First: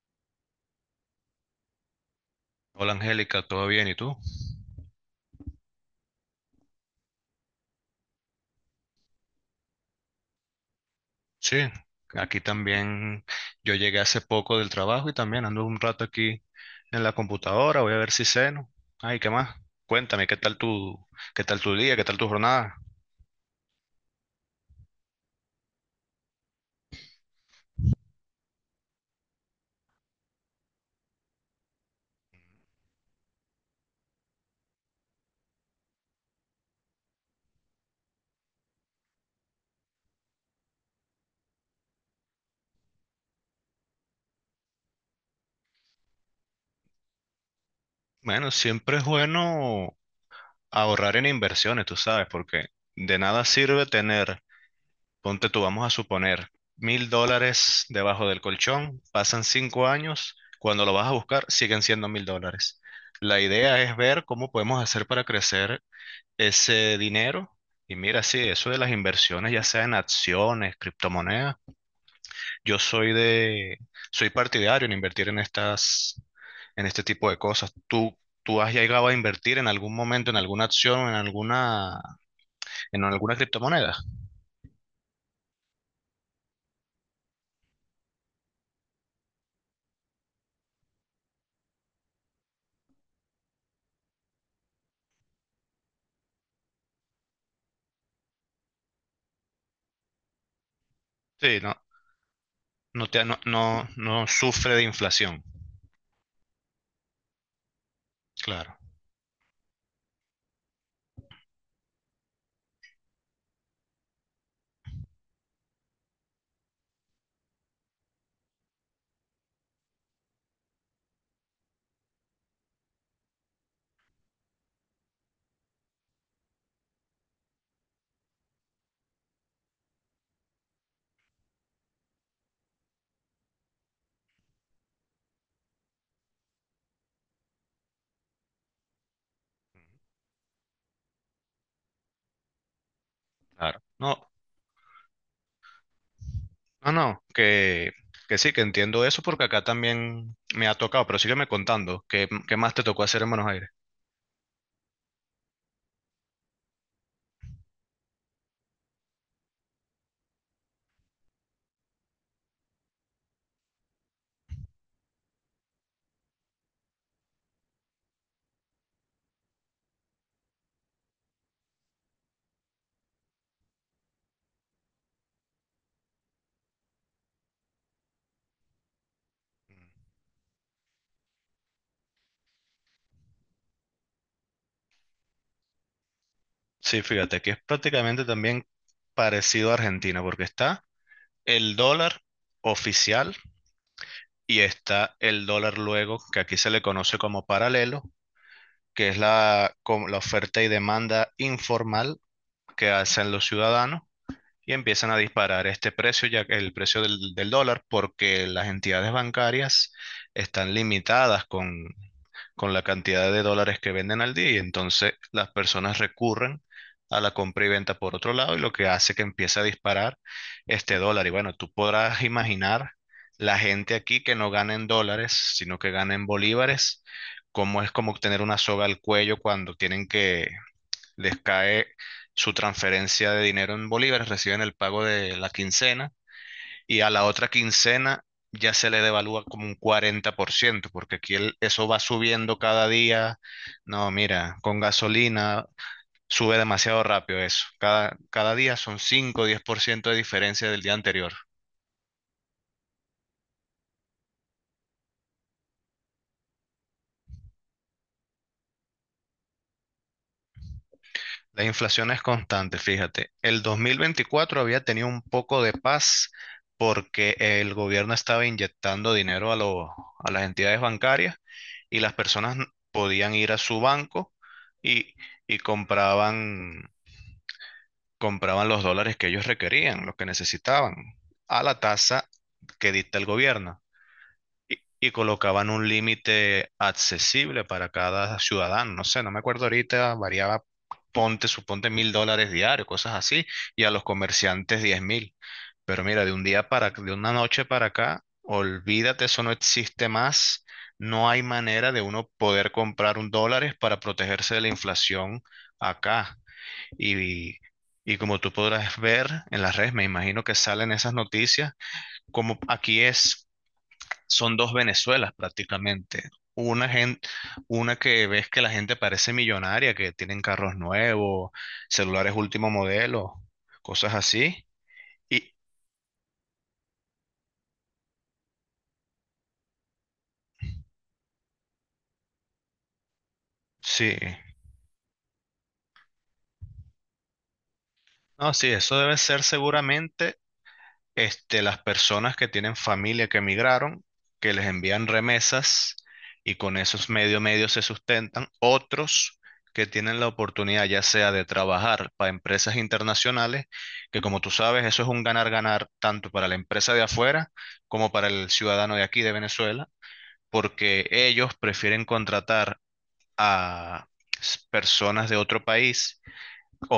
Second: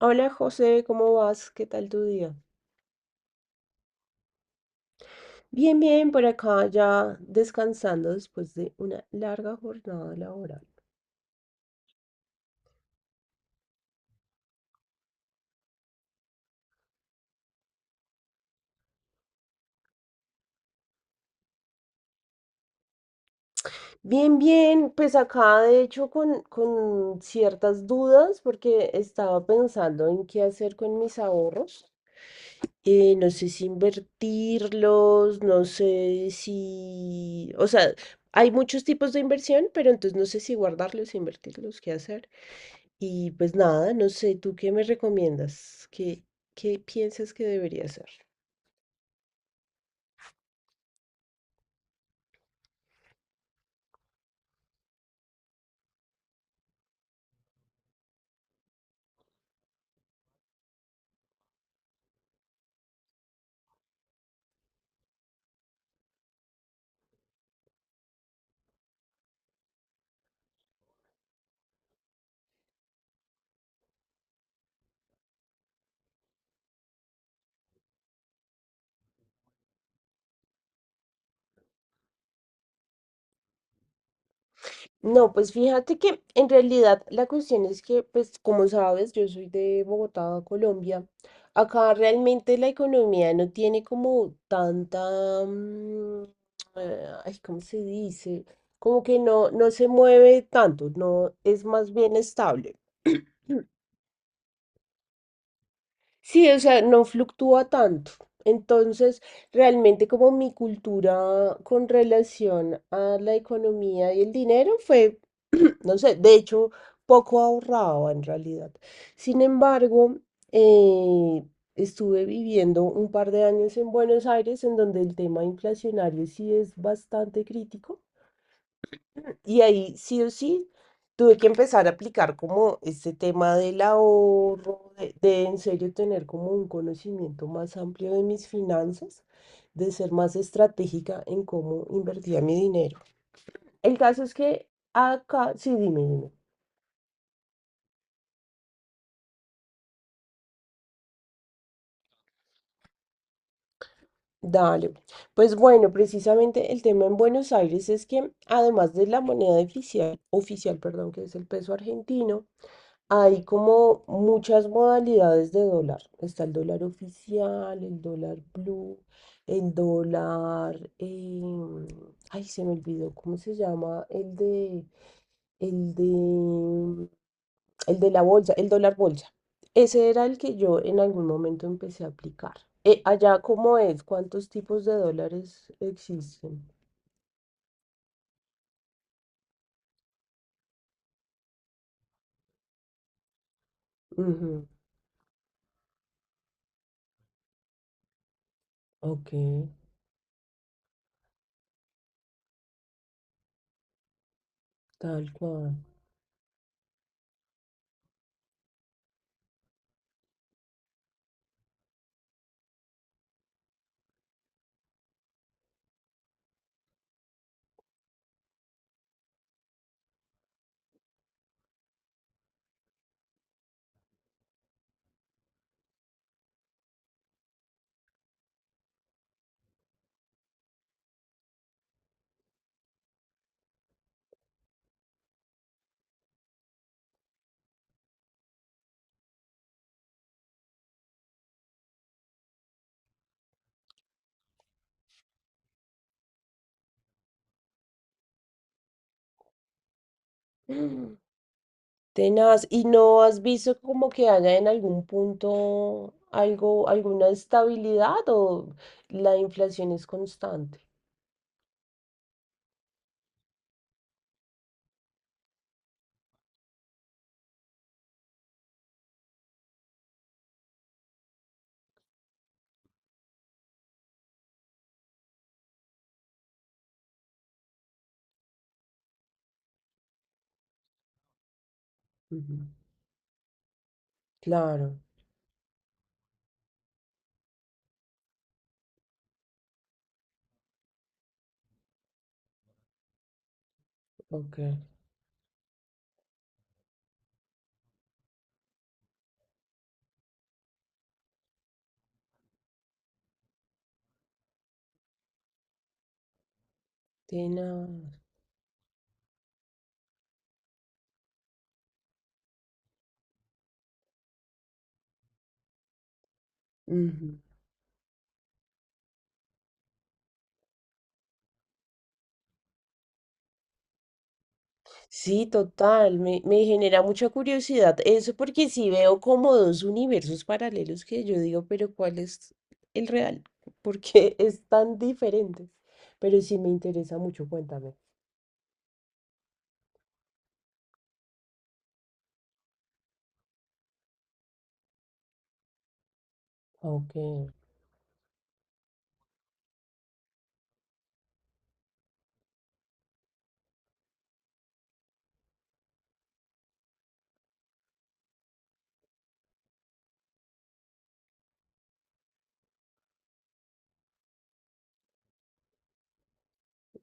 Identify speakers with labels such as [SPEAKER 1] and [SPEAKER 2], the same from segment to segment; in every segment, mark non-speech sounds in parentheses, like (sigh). [SPEAKER 1] Hola José, ¿cómo vas? ¿Qué tal tu día?
[SPEAKER 2] Hola Angélica, ¿todo bien? ¿Y tú?
[SPEAKER 1] Bien, bien, por acá ya descansando después de una larga jornada laboral.
[SPEAKER 2] Sí, aquí también, yo llegué hace poco del trabajo y también ando un rato aquí en la computadora, voy a ver si ceno. Ay, ¿qué más? Cuéntame, ¿Qué tal tu día, ¿qué tal tu jornada?
[SPEAKER 1] Bien, bien, pues acá de hecho con ciertas dudas porque estaba pensando en qué hacer con mis ahorros. No sé si invertirlos, no sé si... O sea, hay muchos tipos de inversión, pero entonces no sé si guardarlos, invertirlos, qué hacer. Y pues nada, no sé, ¿tú qué me recomiendas? ¿Qué piensas que debería hacer?
[SPEAKER 2] Bueno, siempre es bueno ahorrar en inversiones, tú sabes, porque de nada sirve tener, ponte tú, vamos a suponer, $1.000 debajo del colchón, pasan 5 años, cuando lo vas a buscar siguen siendo $1.000. La idea es ver cómo podemos hacer para crecer ese dinero. Y mira, sí, eso de las inversiones, ya sea en acciones, criptomonedas, yo soy de, soy partidario en invertir en en este tipo de cosas. ¿Tú has llegado a invertir en algún momento en alguna acción, en en alguna criptomoneda?
[SPEAKER 1] No, pues fíjate que en realidad la cuestión es que, pues como sabes, yo soy de Bogotá, Colombia. Acá realmente la economía no tiene como tanta, ay, ¿cómo se dice? Como que no se mueve tanto, no
[SPEAKER 2] Sí,
[SPEAKER 1] es
[SPEAKER 2] no,
[SPEAKER 1] más bien estable.
[SPEAKER 2] no sufre de inflación.
[SPEAKER 1] Sí, o sea, no fluctúa tanto.
[SPEAKER 2] Claro,
[SPEAKER 1] Entonces, realmente como mi cultura con relación a la economía y el dinero fue, (clears throat) no sé, de hecho, poco ahorraba en realidad. Sin embargo, eh, estuve viviendo un par de años en Buenos Aires, en donde el tema inflacionario sí es bastante crítico. Y ahí sí o sí tuve que empezar a aplicar como este tema del ahorro, de en serio tener como un conocimiento más amplio de mis finanzas, de ser más estratégica en cómo invertía mi dinero.
[SPEAKER 2] claro.
[SPEAKER 1] El caso
[SPEAKER 2] No,
[SPEAKER 1] es que acá, sí, dime, dime.
[SPEAKER 2] no, no, que sí, que entiendo eso porque acá también me ha tocado, pero sígueme contando, ¿Qué más te tocó hacer en Buenos Aires?
[SPEAKER 1] Dale. Pues bueno, precisamente el tema en Buenos Aires es que además de la moneda oficial, perdón, que es el peso argentino, hay como muchas modalidades de dólar. Está el dólar oficial, el dólar blue, el dólar... ay, se me olvidó, ¿cómo se llama? El de, el de la bolsa, el dólar bolsa. Ese era el que yo en algún momento empecé a aplicar. Allá, ¿cómo es? ¿Cuántos tipos de dólares existen?
[SPEAKER 2] Sí, fíjate que es prácticamente también parecido a Argentina, porque está el dólar oficial
[SPEAKER 1] Ujú.
[SPEAKER 2] y está el dólar luego, que aquí se le conoce como paralelo, que es
[SPEAKER 1] Ok,
[SPEAKER 2] como la oferta y demanda informal que hacen los ciudadanos y empiezan a
[SPEAKER 1] tal
[SPEAKER 2] disparar
[SPEAKER 1] cual.
[SPEAKER 2] este precio, ya que el precio del dólar, porque las entidades bancarias están limitadas con la cantidad de dólares que venden al día y entonces las personas recurren a la compra y venta por otro lado y lo que hace que empiece a disparar este dólar. Y bueno, tú podrás imaginar la gente aquí que no gana en dólares, sino que gana en bolívares, cómo es como tener una soga al cuello cuando tienen que les cae su transferencia de dinero en bolívares, reciben el pago de la quincena y a la otra quincena ya se le devalúa como un 40% porque aquí eso va subiendo cada día. No, mira, con gasolina sube demasiado rápido eso. Cada día son 5 o diez por ciento de diferencia del día
[SPEAKER 1] (gasps)
[SPEAKER 2] anterior.
[SPEAKER 1] Tenaz, ¿y no has visto como que haya en algún punto algo, alguna estabilidad o la inflación es constante?
[SPEAKER 2] La inflación es constante, fíjate. El 2024 había tenido un poco de paz porque el gobierno estaba inyectando dinero a a las entidades bancarias y las personas podían ir a su banco y, y compraban los dólares que ellos requerían, los que necesitaban, a la tasa
[SPEAKER 1] Ujú.
[SPEAKER 2] que dicta el gobierno.
[SPEAKER 1] Claro,
[SPEAKER 2] Y colocaban un límite accesible para cada ciudadano. No sé, no me acuerdo ahorita, variaba, ponte, suponte $1.000 diarios, cosas así, y a los
[SPEAKER 1] ok.
[SPEAKER 2] comerciantes 10.000. Pero mira, de una noche para acá, olvídate, eso no existe más. No hay manera de uno poder comprar un dólares para protegerse de la inflación acá. Y,
[SPEAKER 1] Tenaz.
[SPEAKER 2] y como tú podrás ver en las redes, me imagino que salen esas noticias, como aquí es son dos Venezuelas prácticamente. Una
[SPEAKER 1] Ujú.
[SPEAKER 2] una que ves que la gente parece millonaria, que tienen carros nuevos, celulares último modelo, cosas así.
[SPEAKER 1] Sí,
[SPEAKER 2] Y
[SPEAKER 1] total, me genera mucha curiosidad eso porque sí veo como dos universos paralelos que yo digo, pero ¿cuál es el real? (laughs)
[SPEAKER 2] sí,
[SPEAKER 1] Porque es tan diferente. Pero sí me interesa mucho, cuéntame.
[SPEAKER 2] no, sí, eso debe ser seguramente, las personas que tienen familia que emigraron, que les envían remesas y con esos
[SPEAKER 1] Ok,
[SPEAKER 2] medios se sustentan. Otros que tienen la oportunidad ya sea de trabajar para empresas internacionales, que como tú sabes, eso es un ganar-ganar tanto para la empresa de afuera como para el ciudadano de aquí de Venezuela, porque ellos prefieren contratar a personas de otro país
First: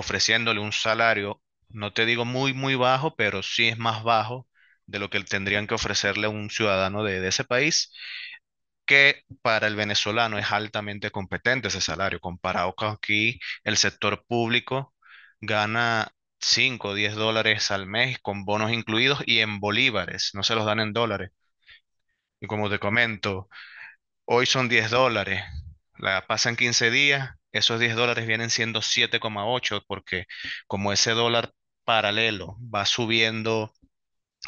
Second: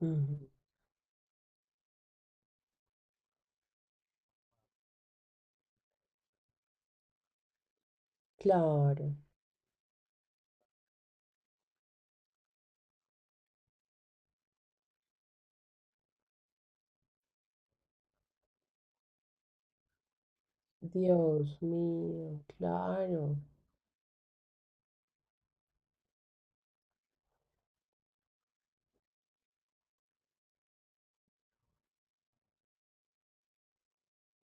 [SPEAKER 1] ujú,
[SPEAKER 2] un salario, no te digo muy, muy bajo, pero sí es más bajo de lo que tendrían que ofrecerle a un ciudadano de ese país,
[SPEAKER 1] claro.
[SPEAKER 2] que para el venezolano es altamente competente ese salario, comparado con aquí el sector público gana cinco o 10 dólares al mes con bonos incluidos y en bolívares, no se los dan en dólares.
[SPEAKER 1] Dios mío,
[SPEAKER 2] Y como te
[SPEAKER 1] claro.
[SPEAKER 2] comento, hoy son $10, la pasan 15 días, esos $10 vienen siendo 7,8, porque como ese dólar paralelo va subiendo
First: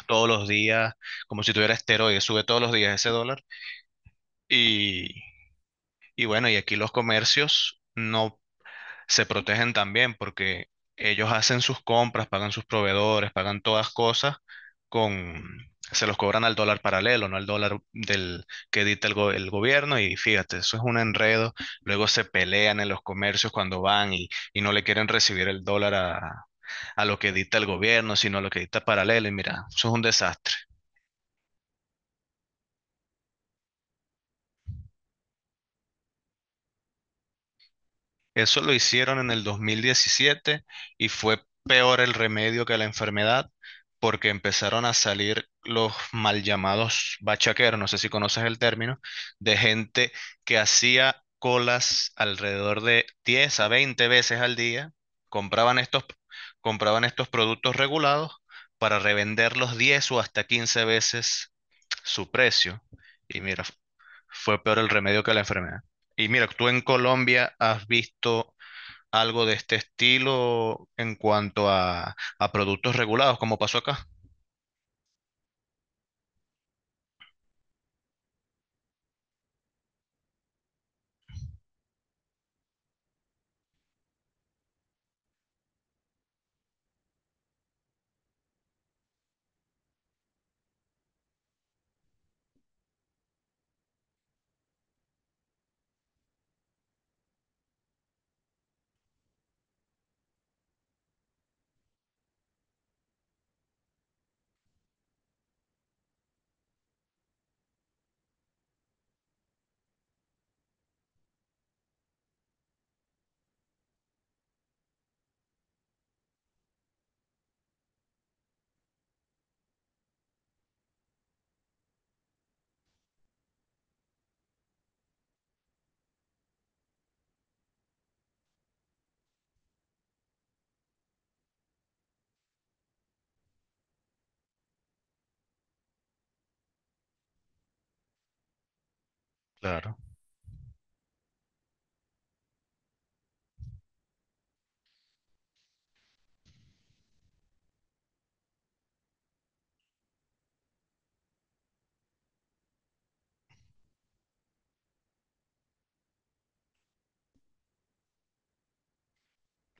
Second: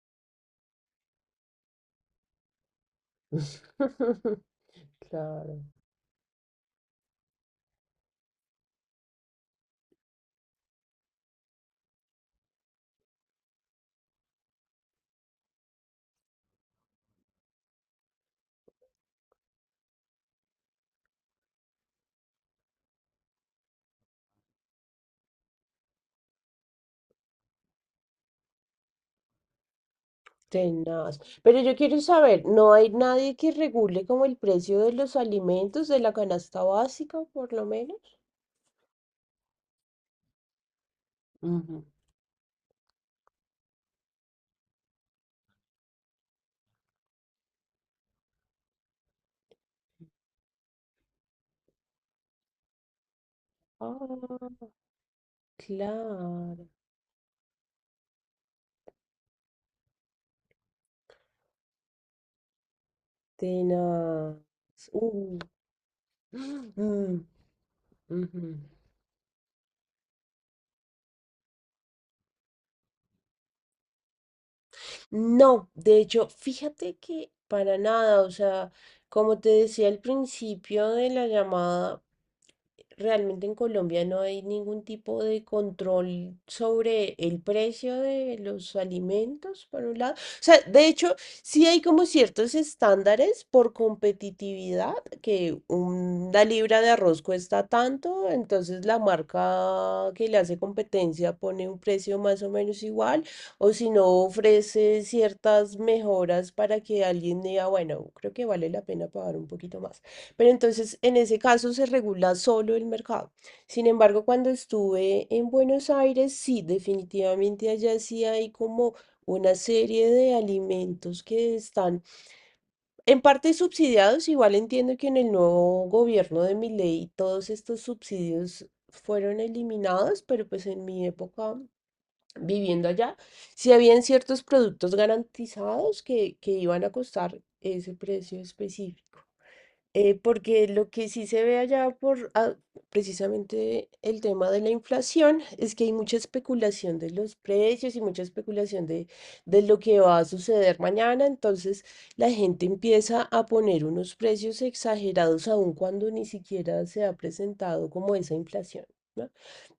[SPEAKER 2] todos los días, como si tuviera esteroides, sube todos los días ese dólar.
[SPEAKER 1] (laughs)
[SPEAKER 2] Y,
[SPEAKER 1] Claro,
[SPEAKER 2] y bueno, y aquí los comercios no se protegen también porque ellos hacen sus compras, pagan sus proveedores, pagan todas cosas con, se los cobran al dólar paralelo, no al dólar del que edita el gobierno y fíjate, eso es un enredo. Luego se pelean en los comercios cuando van y no le quieren recibir el dólar a lo que edita el gobierno, sino a lo que edita paralelo y mira, eso es un desastre.
[SPEAKER 1] tenaz. Pero yo quiero saber, ¿no hay nadie que regule como el precio de los alimentos de la canasta básica, por lo menos?
[SPEAKER 2] Eso lo hicieron en el 2017 y fue
[SPEAKER 1] Ujú.
[SPEAKER 2] peor el remedio que la enfermedad porque empezaron a salir los mal llamados bachaqueros, no sé si conoces el término, de gente que hacía colas alrededor de 10 a 20 veces al
[SPEAKER 1] Ah,
[SPEAKER 2] día, compraban estos,
[SPEAKER 1] claro,
[SPEAKER 2] compraban estos productos regulados para revenderlos 10 o hasta 15 veces su precio. Y mira, fue peor
[SPEAKER 1] tenaz.
[SPEAKER 2] el remedio que
[SPEAKER 1] Uh,
[SPEAKER 2] la enfermedad. Y mira, tú
[SPEAKER 1] (gasps)
[SPEAKER 2] en
[SPEAKER 1] mm,
[SPEAKER 2] Colombia has
[SPEAKER 1] ujú.
[SPEAKER 2] visto algo de este estilo en cuanto a productos regulados, como pasó acá.
[SPEAKER 1] No, de hecho, fíjate que para nada, o sea, como te decía al principio de la llamada, realmente en Colombia no hay ningún tipo de control sobre el precio de los alimentos, por un lado. O sea, de hecho, sí hay como ciertos estándares por competitividad, que una libra de arroz cuesta tanto, entonces la marca que le hace competencia pone un precio más o menos igual. O si no, ofrece ciertas mejoras para que alguien diga, bueno, creo que vale la pena pagar un poquito más. Pero entonces, en ese caso, se regula solo el mercado. Sin embargo, cuando estuve en Buenos Aires, sí, definitivamente allá sí hay como una serie de alimentos que están en parte subsidiados. Igual entiendo que en el nuevo gobierno de Milei todos estos subsidios fueron eliminados, pero pues en mi época viviendo allá, si habían ciertos productos garantizados que iban a costar ese precio específico.
[SPEAKER 2] Claro,
[SPEAKER 1] Porque lo que sí se ve allá por ah, precisamente el tema de la inflación es que hay mucha especulación de los precios y mucha especulación de lo que va a suceder mañana. Entonces la gente empieza a poner unos precios exagerados aun cuando ni siquiera se ha presentado como esa inflación, ¿no?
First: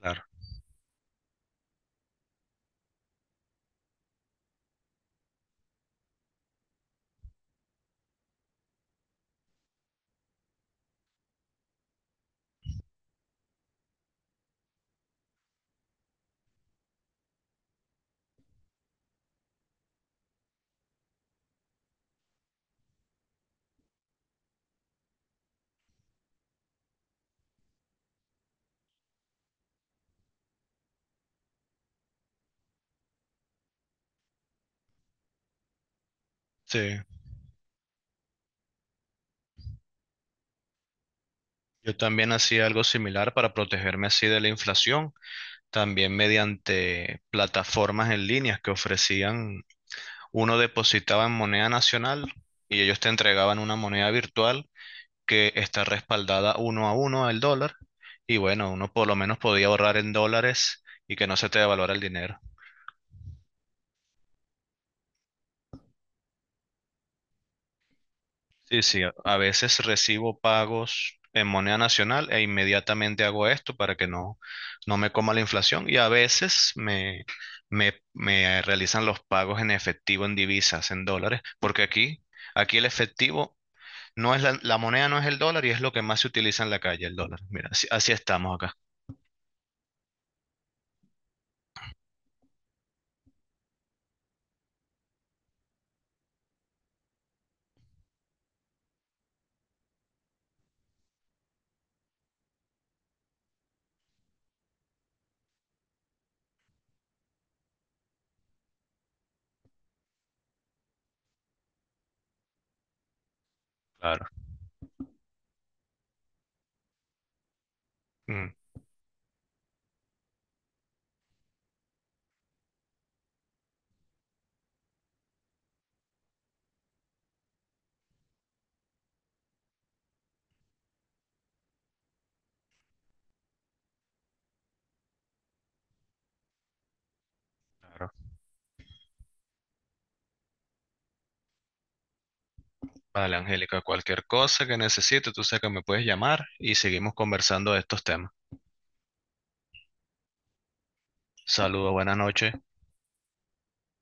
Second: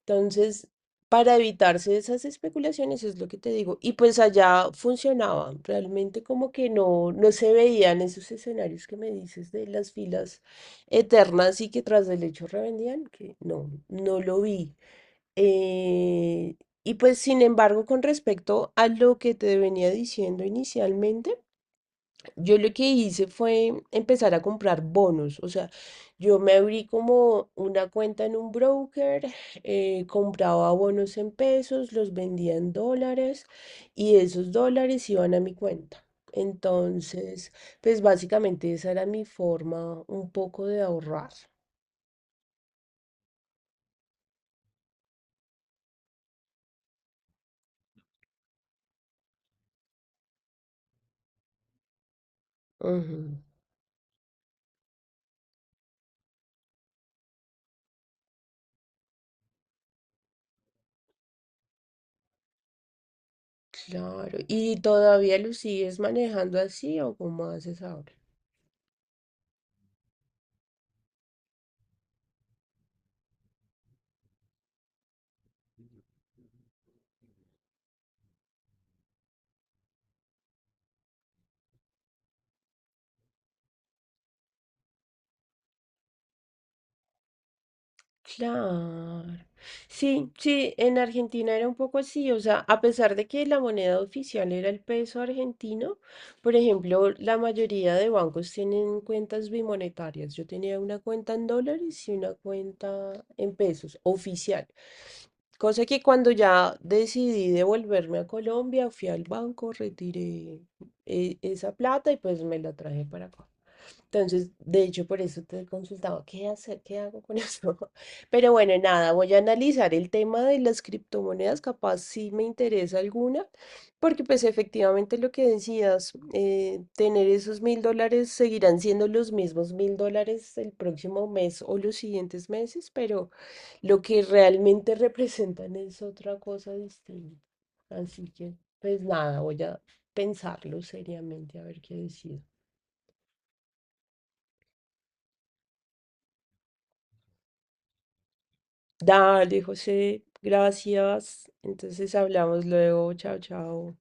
[SPEAKER 2] claro.
[SPEAKER 1] para evitarse esas especulaciones es lo que te digo. Y pues allá funcionaba, realmente como que no se veían esos escenarios que me dices de las filas eternas y que tras del hecho revendían, que no lo vi. Eh, y pues sin embargo, con respecto a lo que te venía diciendo inicialmente, yo lo que hice fue empezar a comprar bonos, o sea, yo me abrí como una cuenta en un broker, compraba bonos en pesos, los vendía en dólares y esos dólares iban a mi cuenta.
[SPEAKER 2] Sí,
[SPEAKER 1] Entonces, pues básicamente esa era mi forma un poco de ahorrar.
[SPEAKER 2] yo también hacía algo similar para protegerme así de la inflación, también mediante plataformas en línea que ofrecían, uno depositaba en moneda nacional y ellos te
[SPEAKER 1] Ujú,
[SPEAKER 2] entregaban una moneda virtual que está respaldada uno a uno al dólar y bueno, uno por lo menos podía ahorrar en dólares y que no se te devaluara el dinero.
[SPEAKER 1] claro. ¿Y todavía lo sigues manejando así o cómo haces ahora?
[SPEAKER 2] Sí, sí, a veces recibo pagos en moneda nacional e inmediatamente hago esto para que no me coma la inflación y a veces me realizan los pagos en efectivo, en divisas, en dólares, porque aquí el efectivo no es la moneda, no es el dólar y es lo que más se utiliza en la calle, el dólar. Mira, así, así estamos acá.
[SPEAKER 1] Claro. Sí, sí, en Argentina era un poco así, o sea, a pesar de que la moneda oficial era el peso argentino, por ejemplo, la mayoría de bancos tienen cuentas bimonetarias. Yo tenía una cuenta en dólares y una cuenta en pesos oficial. Cosa que cuando ya decidí devolverme a Colombia, fui al banco, retiré esa plata y pues me la traje para acá.
[SPEAKER 2] Claro.
[SPEAKER 1] Entonces, de hecho, por eso te consultaba, ¿qué hacer? ¿Qué hago con (laughs) eso? Pero
[SPEAKER 2] Mm.
[SPEAKER 1] bueno, nada, voy a analizar el tema de las criptomonedas, capaz si me interesa alguna, porque pues efectivamente lo que decías, tener esos $1000 seguirán siendo los mismos $1000 el próximo mes o los siguientes meses, pero lo que realmente representan es otra cosa distinta.
[SPEAKER 2] Claro.
[SPEAKER 1] Así que pues nada, voy a pensarlo seriamente a ver qué decido.
[SPEAKER 2] Vale, Angélica, cualquier cosa que necesite, tú sabes que me puedes llamar y seguimos conversando de estos temas.
[SPEAKER 1] Dale, José, gracias.
[SPEAKER 2] Saludos,
[SPEAKER 1] Entonces
[SPEAKER 2] buenas noches.
[SPEAKER 1] hablamos luego, chao, chao.